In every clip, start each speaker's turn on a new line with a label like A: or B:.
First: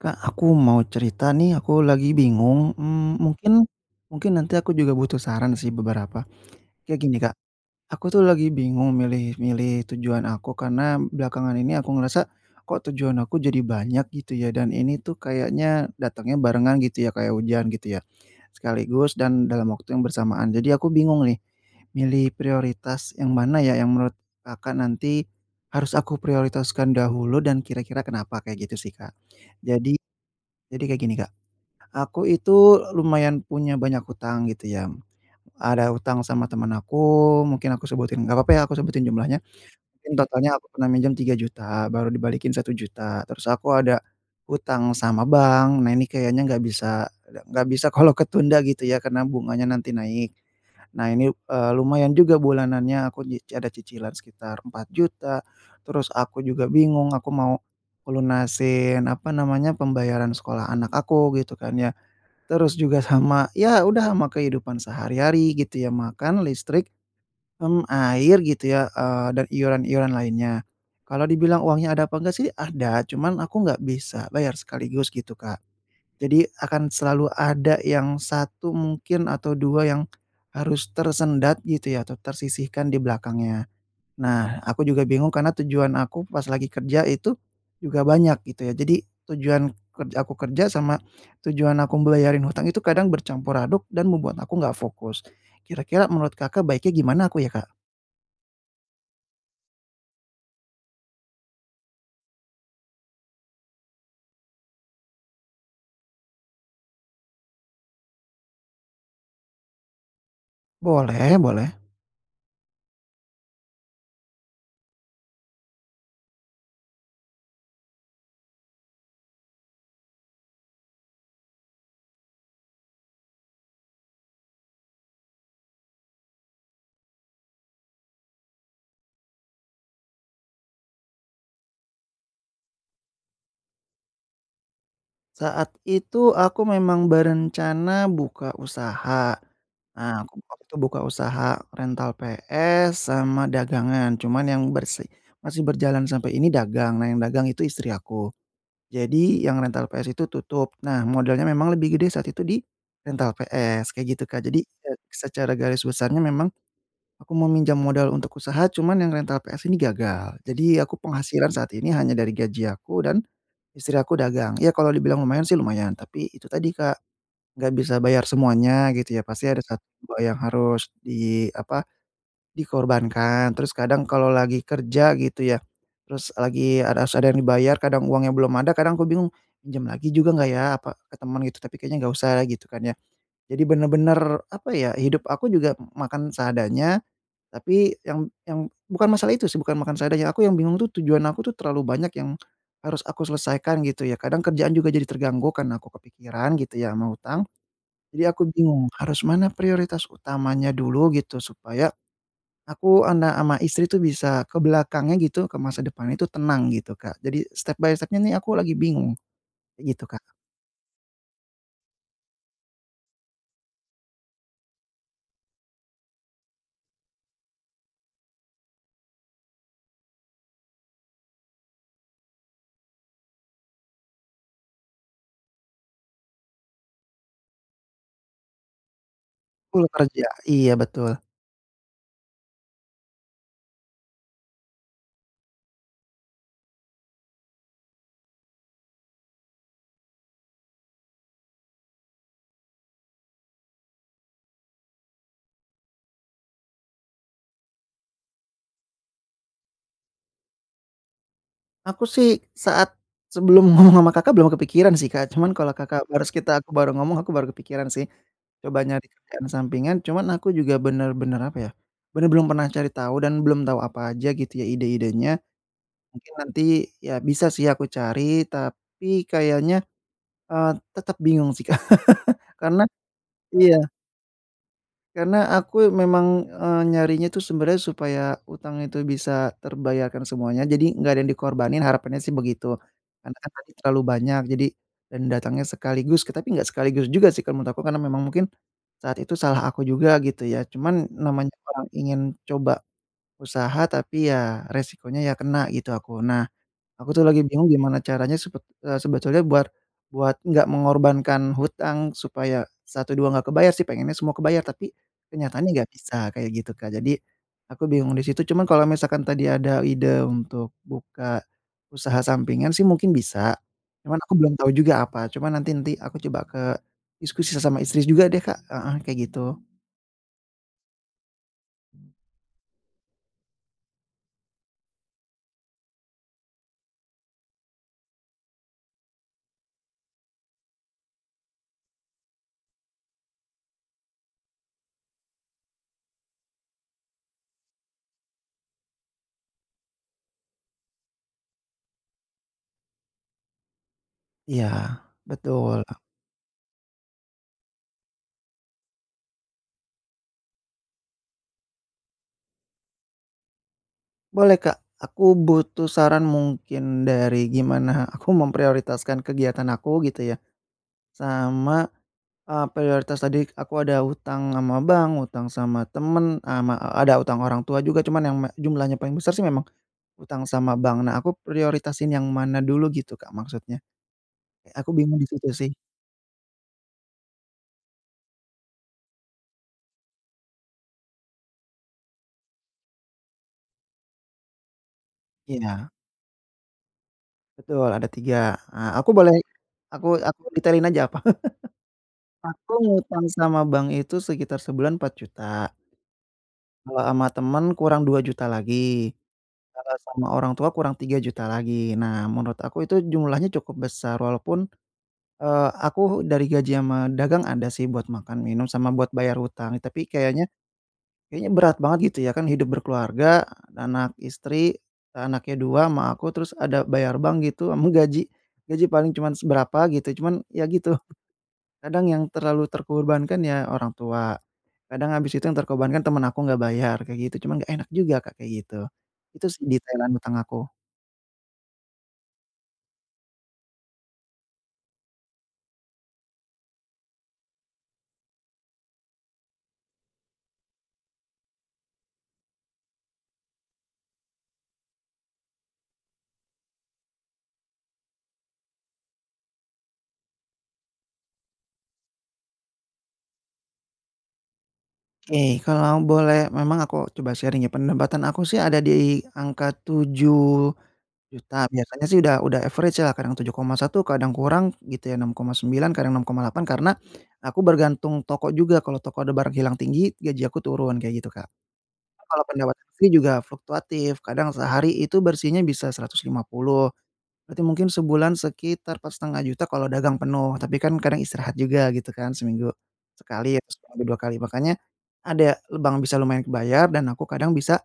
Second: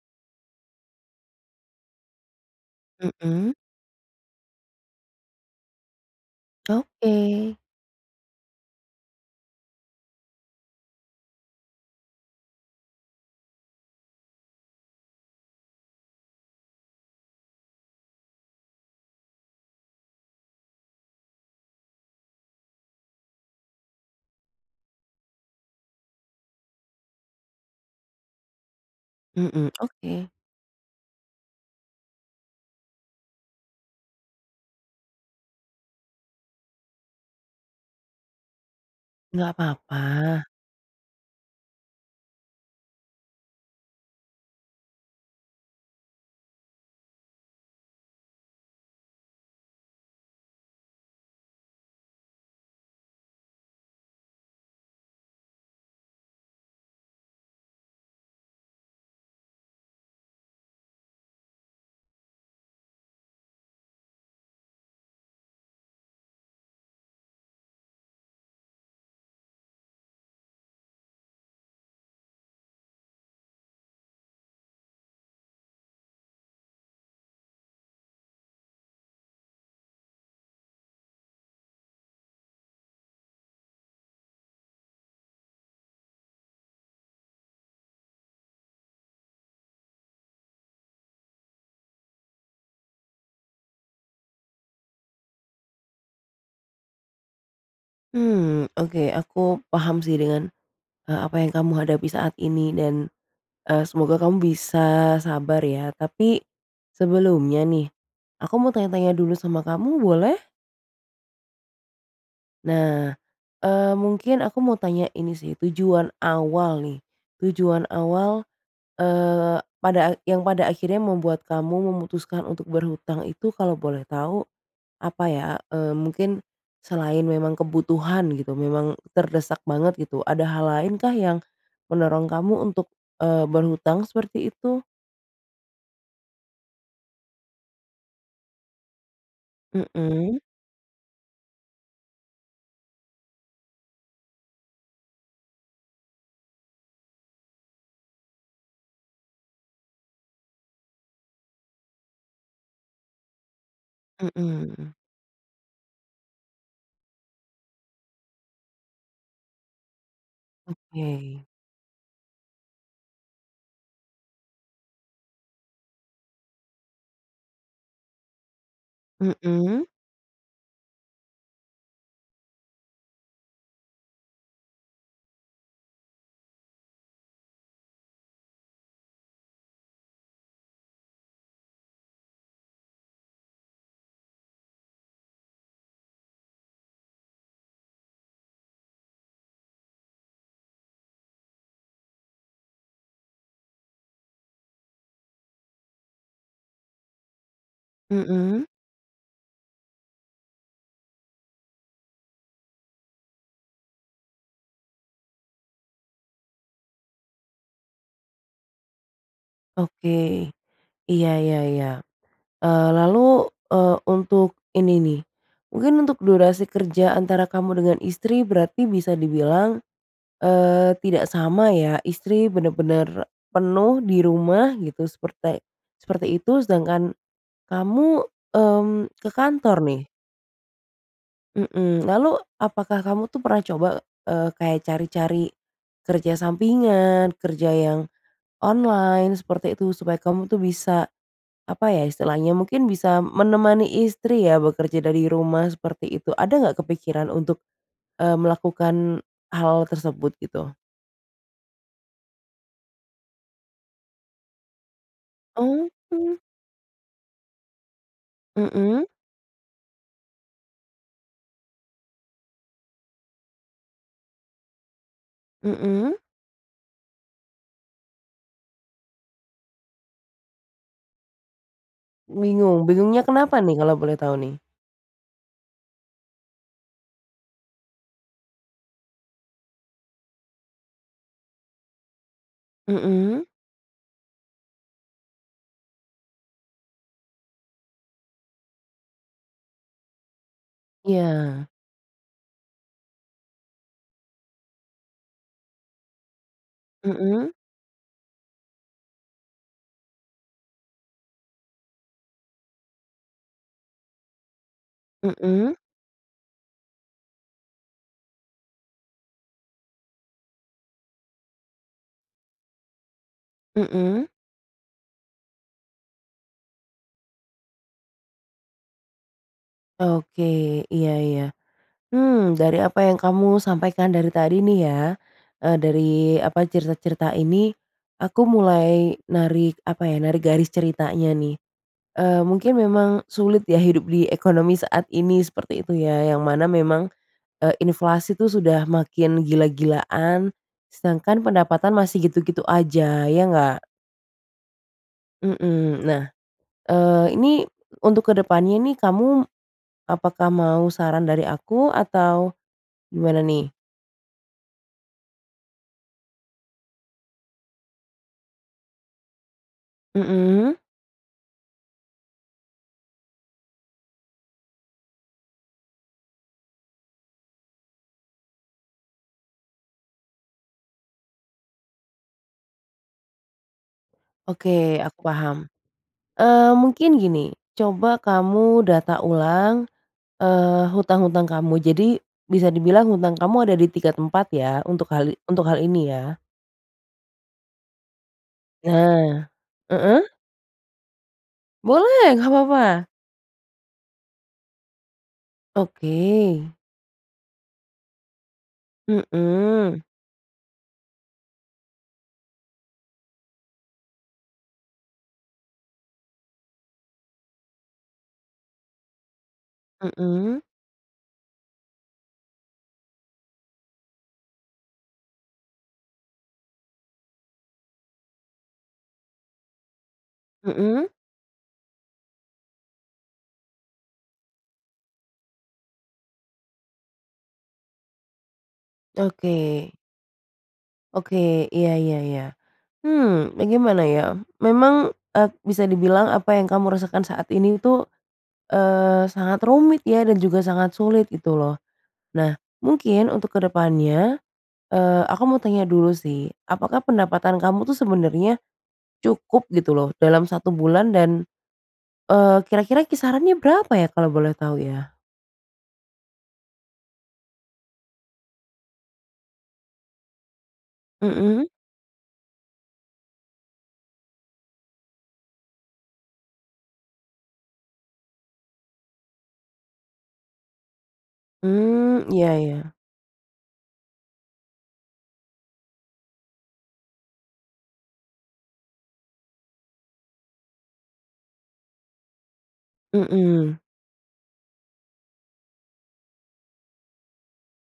A: Kak, aku mau cerita nih. Aku lagi bingung, mmm,
B: Mhm.
A: mungkin mungkin nanti aku juga butuh saran sih beberapa. Kayak gini Kak,
B: Oke.
A: aku tuh lagi bingung milih milih tujuan aku karena belakangan ini aku ngerasa kok tujuan aku jadi banyak gitu ya, dan ini tuh kayaknya datangnya barengan gitu ya kayak hujan gitu ya, sekaligus dan dalam waktu yang bersamaan. Jadi aku bingung nih milih prioritas yang mana ya, yang menurut Kakak nanti harus aku prioritaskan dahulu dan kira-kira kenapa, kayak gitu sih, Kak.
B: Mhm,
A: Jadi
B: oke.
A: jadi kayak gini Kak, aku itu lumayan punya banyak hutang gitu ya, ada hutang sama temen aku mungkin aku sebutin, enggak apa-apa ya aku sebutin jumlahnya.
B: Enggak apa-apa.
A: Mungkin totalnya aku pernah minjem Rp3.000.000 baru dibalikin Rp1.000.000. Terus aku ada hutang sama bank, nah ini kayaknya enggak bisa enggak bisa kalau ketunda gitu ya karena bunganya nanti naik. Nah ini, eee, lumayan juga bulanannya aku nyi ada cicilan sekitar Rp. 4.000.000. Terus aku juga bingung aku mau ngelunasin, apa namanya, pembayaran sekolah anak aku gitu kan ya. Terus juga sama, ya udah sama kehidupan sehari-hari gitu ya, makan, listrik, mmm, air, gitu ya, eee dan iuran-iuran lainnya. Kalau dibilang uangnya ada apa enggak sih ada, cuman aku nggak bisa bayar sekaligus gitu, Kak. Jadi akan selalu ada yang 1 mungkin atau 2 yang harus tersendat gitu ya atau tersisihkan di belakangnya. Nah, aku juga bingung karena tujuan aku pas lagi kerja itu juga banyak gitu ya. Jadi tujuan ke aku kerja sama tujuan aku bayarin hutang itu kadang bercampur aduk dan membuat aku enggak fokus. Kira-kira menurut Kakak baiknya gimana aku ya, Kak?
B: Mmm, oke, aku paham sih, dengan, eee, apa yang kamu hadapi saat ini dan, eee, semoga kamu bisa sabar ya. Tapi sebelumnya nih, aku mau tanya-tanya dulu sama kamu, boleh?
A: Boleh boleh.
B: Nah, eee, mungkin aku mau tanya ini sih, tujuan awal nih, tujuan awal, eee, pada a yang pada akhirnya membuat kamu memutuskan untuk berhutang itu kalau boleh tahu apa ya? Eee, mungkin selain memang kebutuhan gitu, memang terdesak banget gitu. Ada hal lain kah yang mendorong kamu untuk, eee, berhutang seperti itu?
A: Saat itu aku memang berencana buka usaha. Nah,
B: Mhm.
A: aku waktu itu buka usaha rental PS sama dagangan. Cuman yang bersi masih berjalan sampai ini dagang. Nah, yang dagang itu istri aku. Jadi yang rental PS itu tutup, nah modalnya memang lebih gede saat itu di rental PS kayak gitu, Kak. Jadi, e
B: Mhm.
A: secara garis besarnya memang, aku mau minjam modal untuk usaha, cuman yang rental PS ini gagal. Jadi, aku
B: Oke.
A: penghasilan saat ini hanya dari gaji aku dan Istri aku dagang, ya kalau dibilang lumayan sih lumayan, tapi itu tadi, Kak, enggak bisa bayar semuanya gitu ya. Pasti ada 1,
B: Mhm.
A: 2, yang harus di apa, dikorbankan. Terus kadang kalau lagi kerja gitu ya, terus lagi a harus ada yang dibayar, kadang uangnya belum ada, kadang aku bingung, "Pinjem lagi juga enggak ya," apa, "ke temen," gitu, "tapi kayaknya enggak usah lah," gitu kan ya. Jadi benar-benar, apa ya, hidup aku juga makan seadanya. Tapi yang yang bukan masalah itu sih, bukan makan seadanya, aku yang bingung tuh tujuan aku tuh terlalu banyak yang harus aku selesaikan, gitu ya. Kadang kerjaan juga jadi terganggu karena aku kepikiran gitu ya sama hutang. Jadi aku
B: Mhm.
A: bingung harus mana prioritas utamanya dulu, gitu, supaya aku, anak, sama istri tu bisa ke belakangnya, gitu, ke masa depannya itu tenang gitu, Kak. Jadi step by step-nya nih aku lagi bingung, kayak gitu, Kak.
B: Oke. Iya iya iya. Eee, lalu, eee, untuk ini nih, mungkin untuk durasi kerja antara kamu dengan istri berarti bisa dibilang, eee, tidak sama ya? Istri bener-bener penuh di rumah gitu, seperte seperti itu, sedangkan kamu, mmm, ke kantor
A: Full
B: nih?
A: kerja, iya betul.
B: Mhm, lalu, apakah kamu tuh pernah coba, e kayak cari-cari kerja sampingan, kerja yang online seperti itu, supaya kamu itu bisa, apa ya istilahnya, mungkin bisa menemani istri ya bekerja dari rumah, seperti itu. Ada nggak kepikiran untuk, eee, melakukan hal tersebut gitu?
A: Aku sih, saat sebelum ngomong sama Kakak belum kepikiran sih Kak. Cuman kalau
B: Oh.
A: Kakak barus kita aku baru ngomong, aku baru kepikiran sih, coba nyari
B: Mhm.
A: kerjaan sampingan. Cuman aku juga benar-benar apa ya, benar belum pernah cari tahu dan belum tahu apa aja gitu ya, ide-idenya,
B: Mhm.
A: mungkin nanti, ya bisa sih aku cari, tapi kayaknya, eee, tetap bingung sih Kak, karena
B: Bingung, bingungnya kenapa nih,
A: iya.
B: kalau boleh tahu nih?
A: Karena aku memang, eee, nyarinya tuh sebenernya supaya hutang itu bisa terbayarkan semuanya, jadi nggak ada yang dikorbanin, harapannya sih begitu. Karena
B: Mhm.
A: kan tadi terlalu banyak, jadi dan datangnya sekaligus, tapi nggak sekaligus juga sih kalau menurut aku. Karena memang mungkin, saat itu salah aku juga gitu ya. Cuman, namanya
B: Iya.
A: orang ingin coba usaha, tapi ya, resikonya ya kena gitu aku. Nah, aku tuh lagi
B: Mhm.
A: bingung gimana caranya sepet e sebetulnya buat buat enggak mengorbankan hutang, supaya 1, 2 enggak kebayar sih, pengennya semua kebayar, tapi, kenyataannya
B: Mhm.
A: enggak bisa kayak gitu Kak, jadi, aku bingung di situ. Cuman kalau misalkan tadi ada ide untuk buka, usaha sampingan sih mungkin bisa, cuman
B: Mhm.
A: aku belum tau juga apa, cuman nanti nanti aku coba ke diskusi sama istri juga deh Kak, heeh, kayak gitu.
B: Oke. Iya iya. Hmm, dari apa yang kamu sampaikan dari tadi nih ya, e dari apa, cerita-cerita ini, aku mulai narik apa ya, narik garis ceritanya nih. Eee, mungkin memang sulit ya hidup di ekonomi saat ini seperti itu ya, yang mana memang, e inflasi itu sudah makin gila-gilaan, sedangkan pendapatan masih gitu-gitu aja, ya nggak?
A: Iya, betul, Kak.
B: Heeh. Nah, eee, ini untuk ke depannya ini, kamu apakah mau saran dari aku, atau gimana nih?
A: Boleh, Kak. Aku butuh saran, mungkin dari gimana aku memprioritaskan kegiatan aku, gitu ya,
B: Mhm.
A: sama, eee, prioritas tadi aku ada hutang sama bank, hutang sama temen, e sama ada hutang orang tua juga. Cuman yang me jumlahnya paling besar sih memang hutang sama bank. Nah, aku prioritasin yang mana dulu gitu Kak maksudnya? E aku
B: Oke. Aku
A: bingung di situ
B: paham,
A: sih.
B: eee, mungkin gini, coba kamu data ulang, eee, hutang-hutang kamu. Jadi, bisa dibilang hutang kamu ada di 3 tempat ya, untuk hal untuk hal
A: Iya.
B: ini, ya?
A: Betul ada 3. Ah aku boleh
B: Nah,
A: aku
B: heeh?
A: aku detailin aja apa?
B: Boleh, nggak
A: Aku
B: papa.
A: ngutang sama bank itu, sekitar sebulan Rp4.000.000.
B: Oke.
A: Kalau sama temen, kurang Rp2.000.000 lagi. Kalau
B: Mhm.
A: sama orang tua kurang 3.000.000 lagi. Nah, menurut aku itu jumlahnya cukup besar walaupun, eee, aku dari gaji sama dagang, ada sih buat makan minum sama buat bayar hutang. Tapi kayaknya
B: Mhm.
A: kayaknya berat banget gitu ya, kan hidup berkeluarga, anak istri, anaknya 2 sama aku, terus ada bayar bank gitu sama gaji gaji paling cuman seberapa gitu, cuman ya gitu.
B: Mhm.
A: Kadang yang terlalu terkorbankan ya orang tua, kadang habis itu yang terkorbankan temen aku enggak bayar, kayak gitu. Cuman enggak enak juga Kak, kayak gitu. Itu sih
B: Oke.
A: detailan hutang aku.
B: Oke. Iya iya iya. Hmm, nah gimana ya? Memang, e bisa dibilang apa yang kamu rasakan saat ini itu, eee, sangat rumit ya dan juga sangat sulit gitu loh. Nah, mungkin untuk ke depannya eee, aku mau tanya dulu sih, apakah pendapatan kamu itu sebenernya cukup gitu loh dalam 1 bulan dan, eee, kira-kira kisarannya berapa ya kalau boleh tahu ya?
A: Oke. Kalau boleh memang aku coba sharing ya. Penambatan aku sih ada di angka Rp7.000.000.
B: Mhm.
A: Biasanya sih udah udah, average ya kadang Rp7.100.000, kadang kurang gitu ya, Rp6.900.000, kadang Rp6.800.000, karena aku bergantung toko juga. Kalau toko ada barang hilang tinggi, gaji aku turun. Kayak gitu, Kak.
B: Mmm.
A: Kalau
B: Iya
A: pendapatan
B: iya.
A: istri juga fluktuatif. Kadang sehari itu bersihnya bisa Rp150.000. Berarti mungkin sebulan sekitar Rp4.500.000 kalau dagang penuh. Tapi kan kadang istirahat juga gitu kan. Seminggu sekali atau
B: Mhm.
A: seminggu 2 kali. Makanya ada lebang, bisa lumayan kebayar dan aku kadang bisa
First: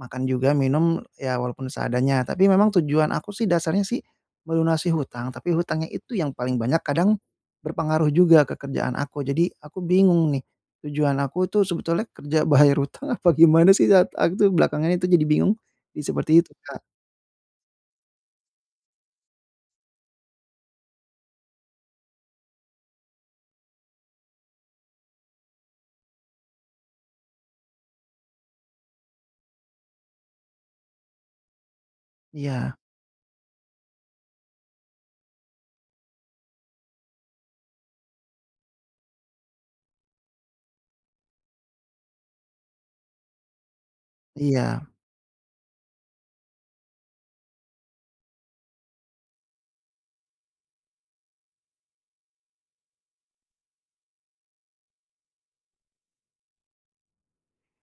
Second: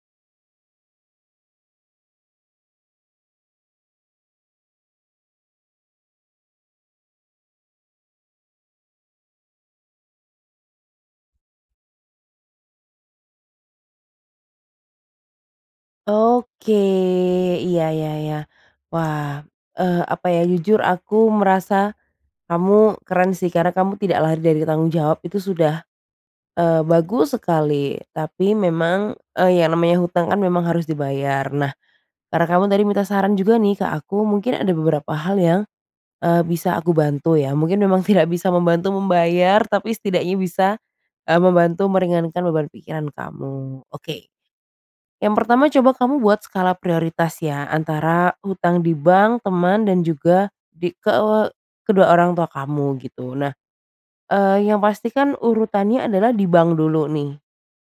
A: makan juga minum, ya walaupun seadanya. Tapi memang tujuan aku sih dasarnya sih melunasi hutang, tapi hutangnya itu yang paling banyak kadang berpengaruh juga ke kerjaan aku. Jadi aku bingung nih tujuan aku tuh sebetulnya kerja bayar hutang apa gimana sih. At aku tuh belakangan itu jadi bingung. Jadi seperti itu,
B: Oke.
A: Kak.
B: Iya iya iya. Wah, eee, apa ya, jujur aku merasa kamu keren sih karena kamu tidak lari dari tanggung jawab. Itu sudah, eee, bagus sekali. Tapi memang, eee, yang namanya hutang kan memang harus dibayar. Nah, karena kamu
A: Iya.
B: tadi minta saran juga nih ke aku. Mungkin ada beberapa hal yang, eee, bisa aku bantu ya. Mungkin memang tidak bisa membantu membayar, tapi setidaknya bisa, eee, membantu meringankan beban pikiran kamu. Oke.
A: Iya.
B: Yang pertama, coba kamu buat skala prioritas ya antara hutang di bank, teman, dan juga di ke kedua orang tua kamu gitu. Nah, eee, yang pasti kan urutannya adalah di bank dulu nih.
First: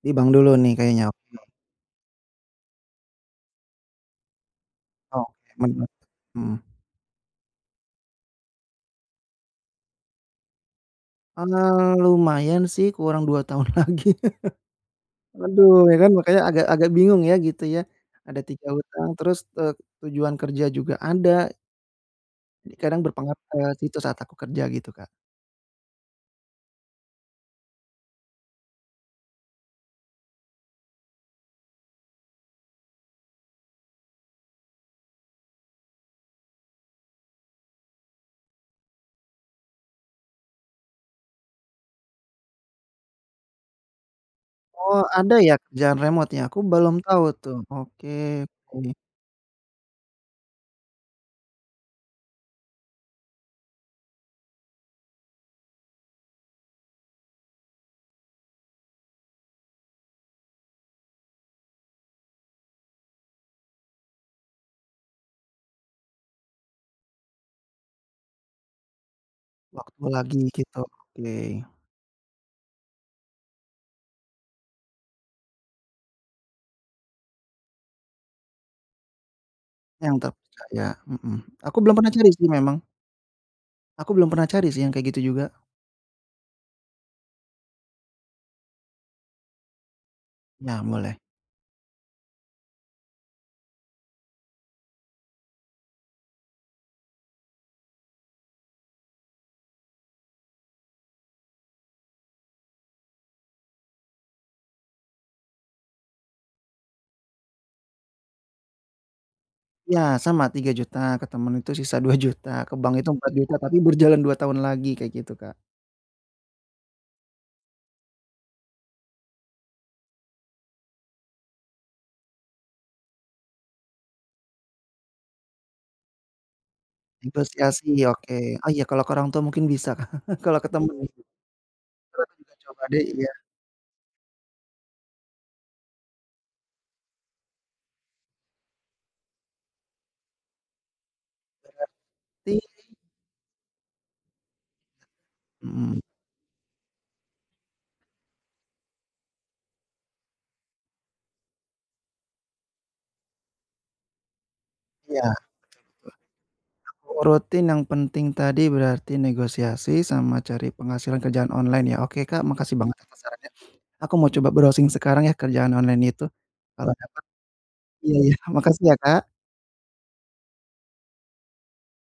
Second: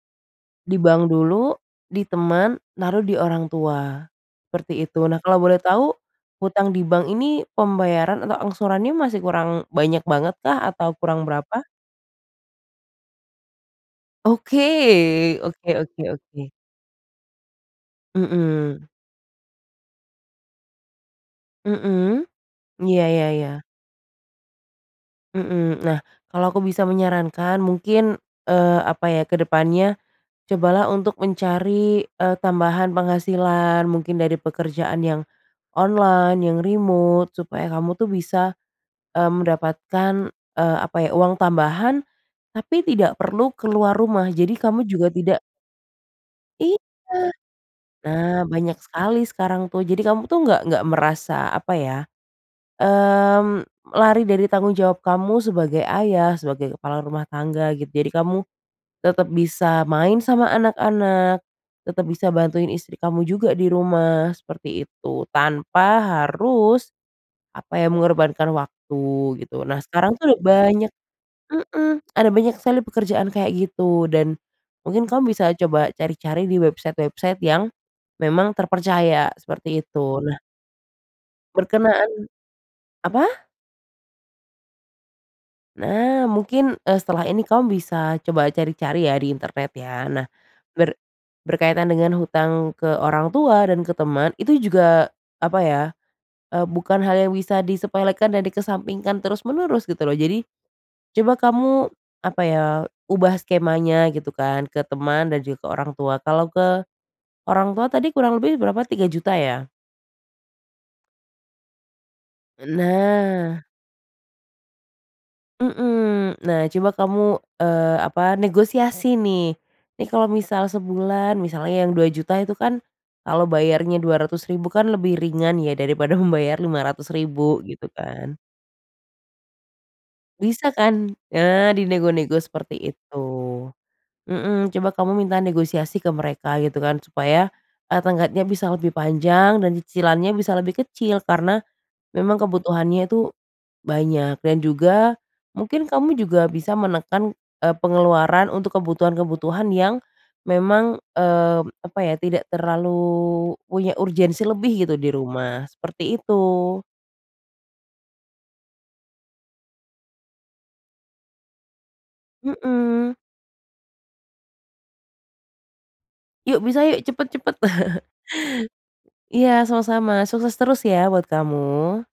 A: Di bank dulu nih
B: Di
A: kayaknya
B: bank
A: oke.
B: dulu, ditemen lalu diorang tua, seperti itu nah kalau
A: Oke
B: boleh
A: bener,
B: tahu,
A: mhm.
B: utang di bank ini pembayaran atau angsurannya masih kurang banyak banget kah? Atau kurang berapa?
A: Eee, lumayan sih kurang 2 tahun lagi,
B: Oke oke
A: aduh ya
B: oke
A: kan makanya
B: oke.
A: agak agak bingung ya gitu ya, ada 3
B: Mhm.
A: utang terus, e tujuan kerja juga ada.
B: Mhm,
A: Jadi kadang
B: iya iya
A: berpengaruh ke
B: iya.
A: situ saat aku kerja gitu Kak.
B: Mhm, nah kalau aku bisa menyarankan mungkin, eee, apa ya kedepannya, cobalah untuk mencari, e tambahan penghasilan mungkin dari pekerjaan yang, online, yang remote supaya kamu itu bisa, eee, mendapatkan, eee, apa ya uang tambahan, tapi tidak perlu keluar rumah jadi kamu
A: Oh
B: juga
A: ada
B: tidak
A: ya kerjaan remote ya? Aku
B: Iya,
A: belum tahu tuh oke
B: nah banyak
A: oke.
B: sekali sekarang tuh jadi kamu itu nggak nggak merasa apa ya, mmm, lari dari tanggung jawab kamu sebagai ayah, sebagai kepala rumah tangga gitu jadi kamu, tetap bisa main sama anak-anak, tetap bisa bantuin istri kamu juga di rumah seperti itu tanpa harus, apa ya mengorbankan waktu gitu nah
A: Waktu
B: sekarang tuh
A: lagi
B: udah
A: gitu
B: banyak
A: oke.
B: mhm, ada banyak sekali pekerjaan kayak gitu dan, mungkin kamu bisa coba cari-cari di website-website yang, memang terpercaya seperti
A: Yang
B: itu nah.
A: terpercaya, mhm, aku belum
B: Berkenaan
A: pernah cari sih memang.
B: apa?
A: Aku belum pernah cari sih yang kayak gitu juga.
B: Nah, mungkin, eee, setelah ini kamu bisa coba cari-cari ya di internet ya. Nah,
A: Nah,
B: ber
A: boleh.
B: berkaitan dengan hutang ke orang tua dan ke temen itu juga apa ya, eee, bukan hal yang bisa disepelekan dan dikesampingkan terus-menerus gitu loh. Jadi, coba kamu apa ya, ubah skemanya gitu kan, ke teman dan juga ke orang tua. Kalau ke orang tua tadi kurang lebih berapa, Rp3.000.000 ya?
A: Iya sama Rp3.000.000, ke temen tuh sisa Rp2.000.000,
B: E
A: ke bank itu Rp4.000.000
B: nah.
A: tapi berjalan 2 tahun lagi kayak gitu Kak.
B: Mhm, nah coba kamu, eee, apa negosiasi nih, nih kalau misal sebulan misalnya yang Rp2.000.000 itu kan kalau bayarnya Rp200.000 kan lebih ringan ya, daripada membayar Rp500.000
A: Negosiasi
B: gitu
A: ya, oke.
B: kan.
A: Oh iya, kalau ke orang tua mungkin bisa, kalau
B: Bisa
A: ketemu.
B: kan?
A: Entar
B: Nah, di
A: aku
B: nego-nego
A: juga
B: seperti
A: coba deh,
B: itu.
A: iya.
B: Mhm, coba kamu minta negosiasi ke mereka gitu kan, supaya, eee, tenggatnya bisa lebih panjang dan cicilannya bisa lebih kecil. Karena memang
A: Berarti
B: kebutuhannya tuh banyak dan juga mungkin
A: Mhm.
B: kamu juga bisa menekan, eee, pengeluaran untuk kebutuhan kebutuhan yang memang, eee, apa ya, tidak terlalu punya urgensi lebih gitu di
A: Iya, betul betul.
B: rumah, seperti itu.
A: Aku urutin yang penting tadi, berarti negosiasi sama cari penghasilan kerjaan online ya. Oke Kak, makasih banget
B: Mhm.
A: atas sarannya. Aku mau coba browsing sekarang ya, kerjaan online itu.
B: Yuk bisa
A: Kalau
B: yuk,
A: dapet
B: cepet cepet.
A: iya iya. Makasih ya Kak.
B: Iya sama-sama, sukses terus ya buat kamu.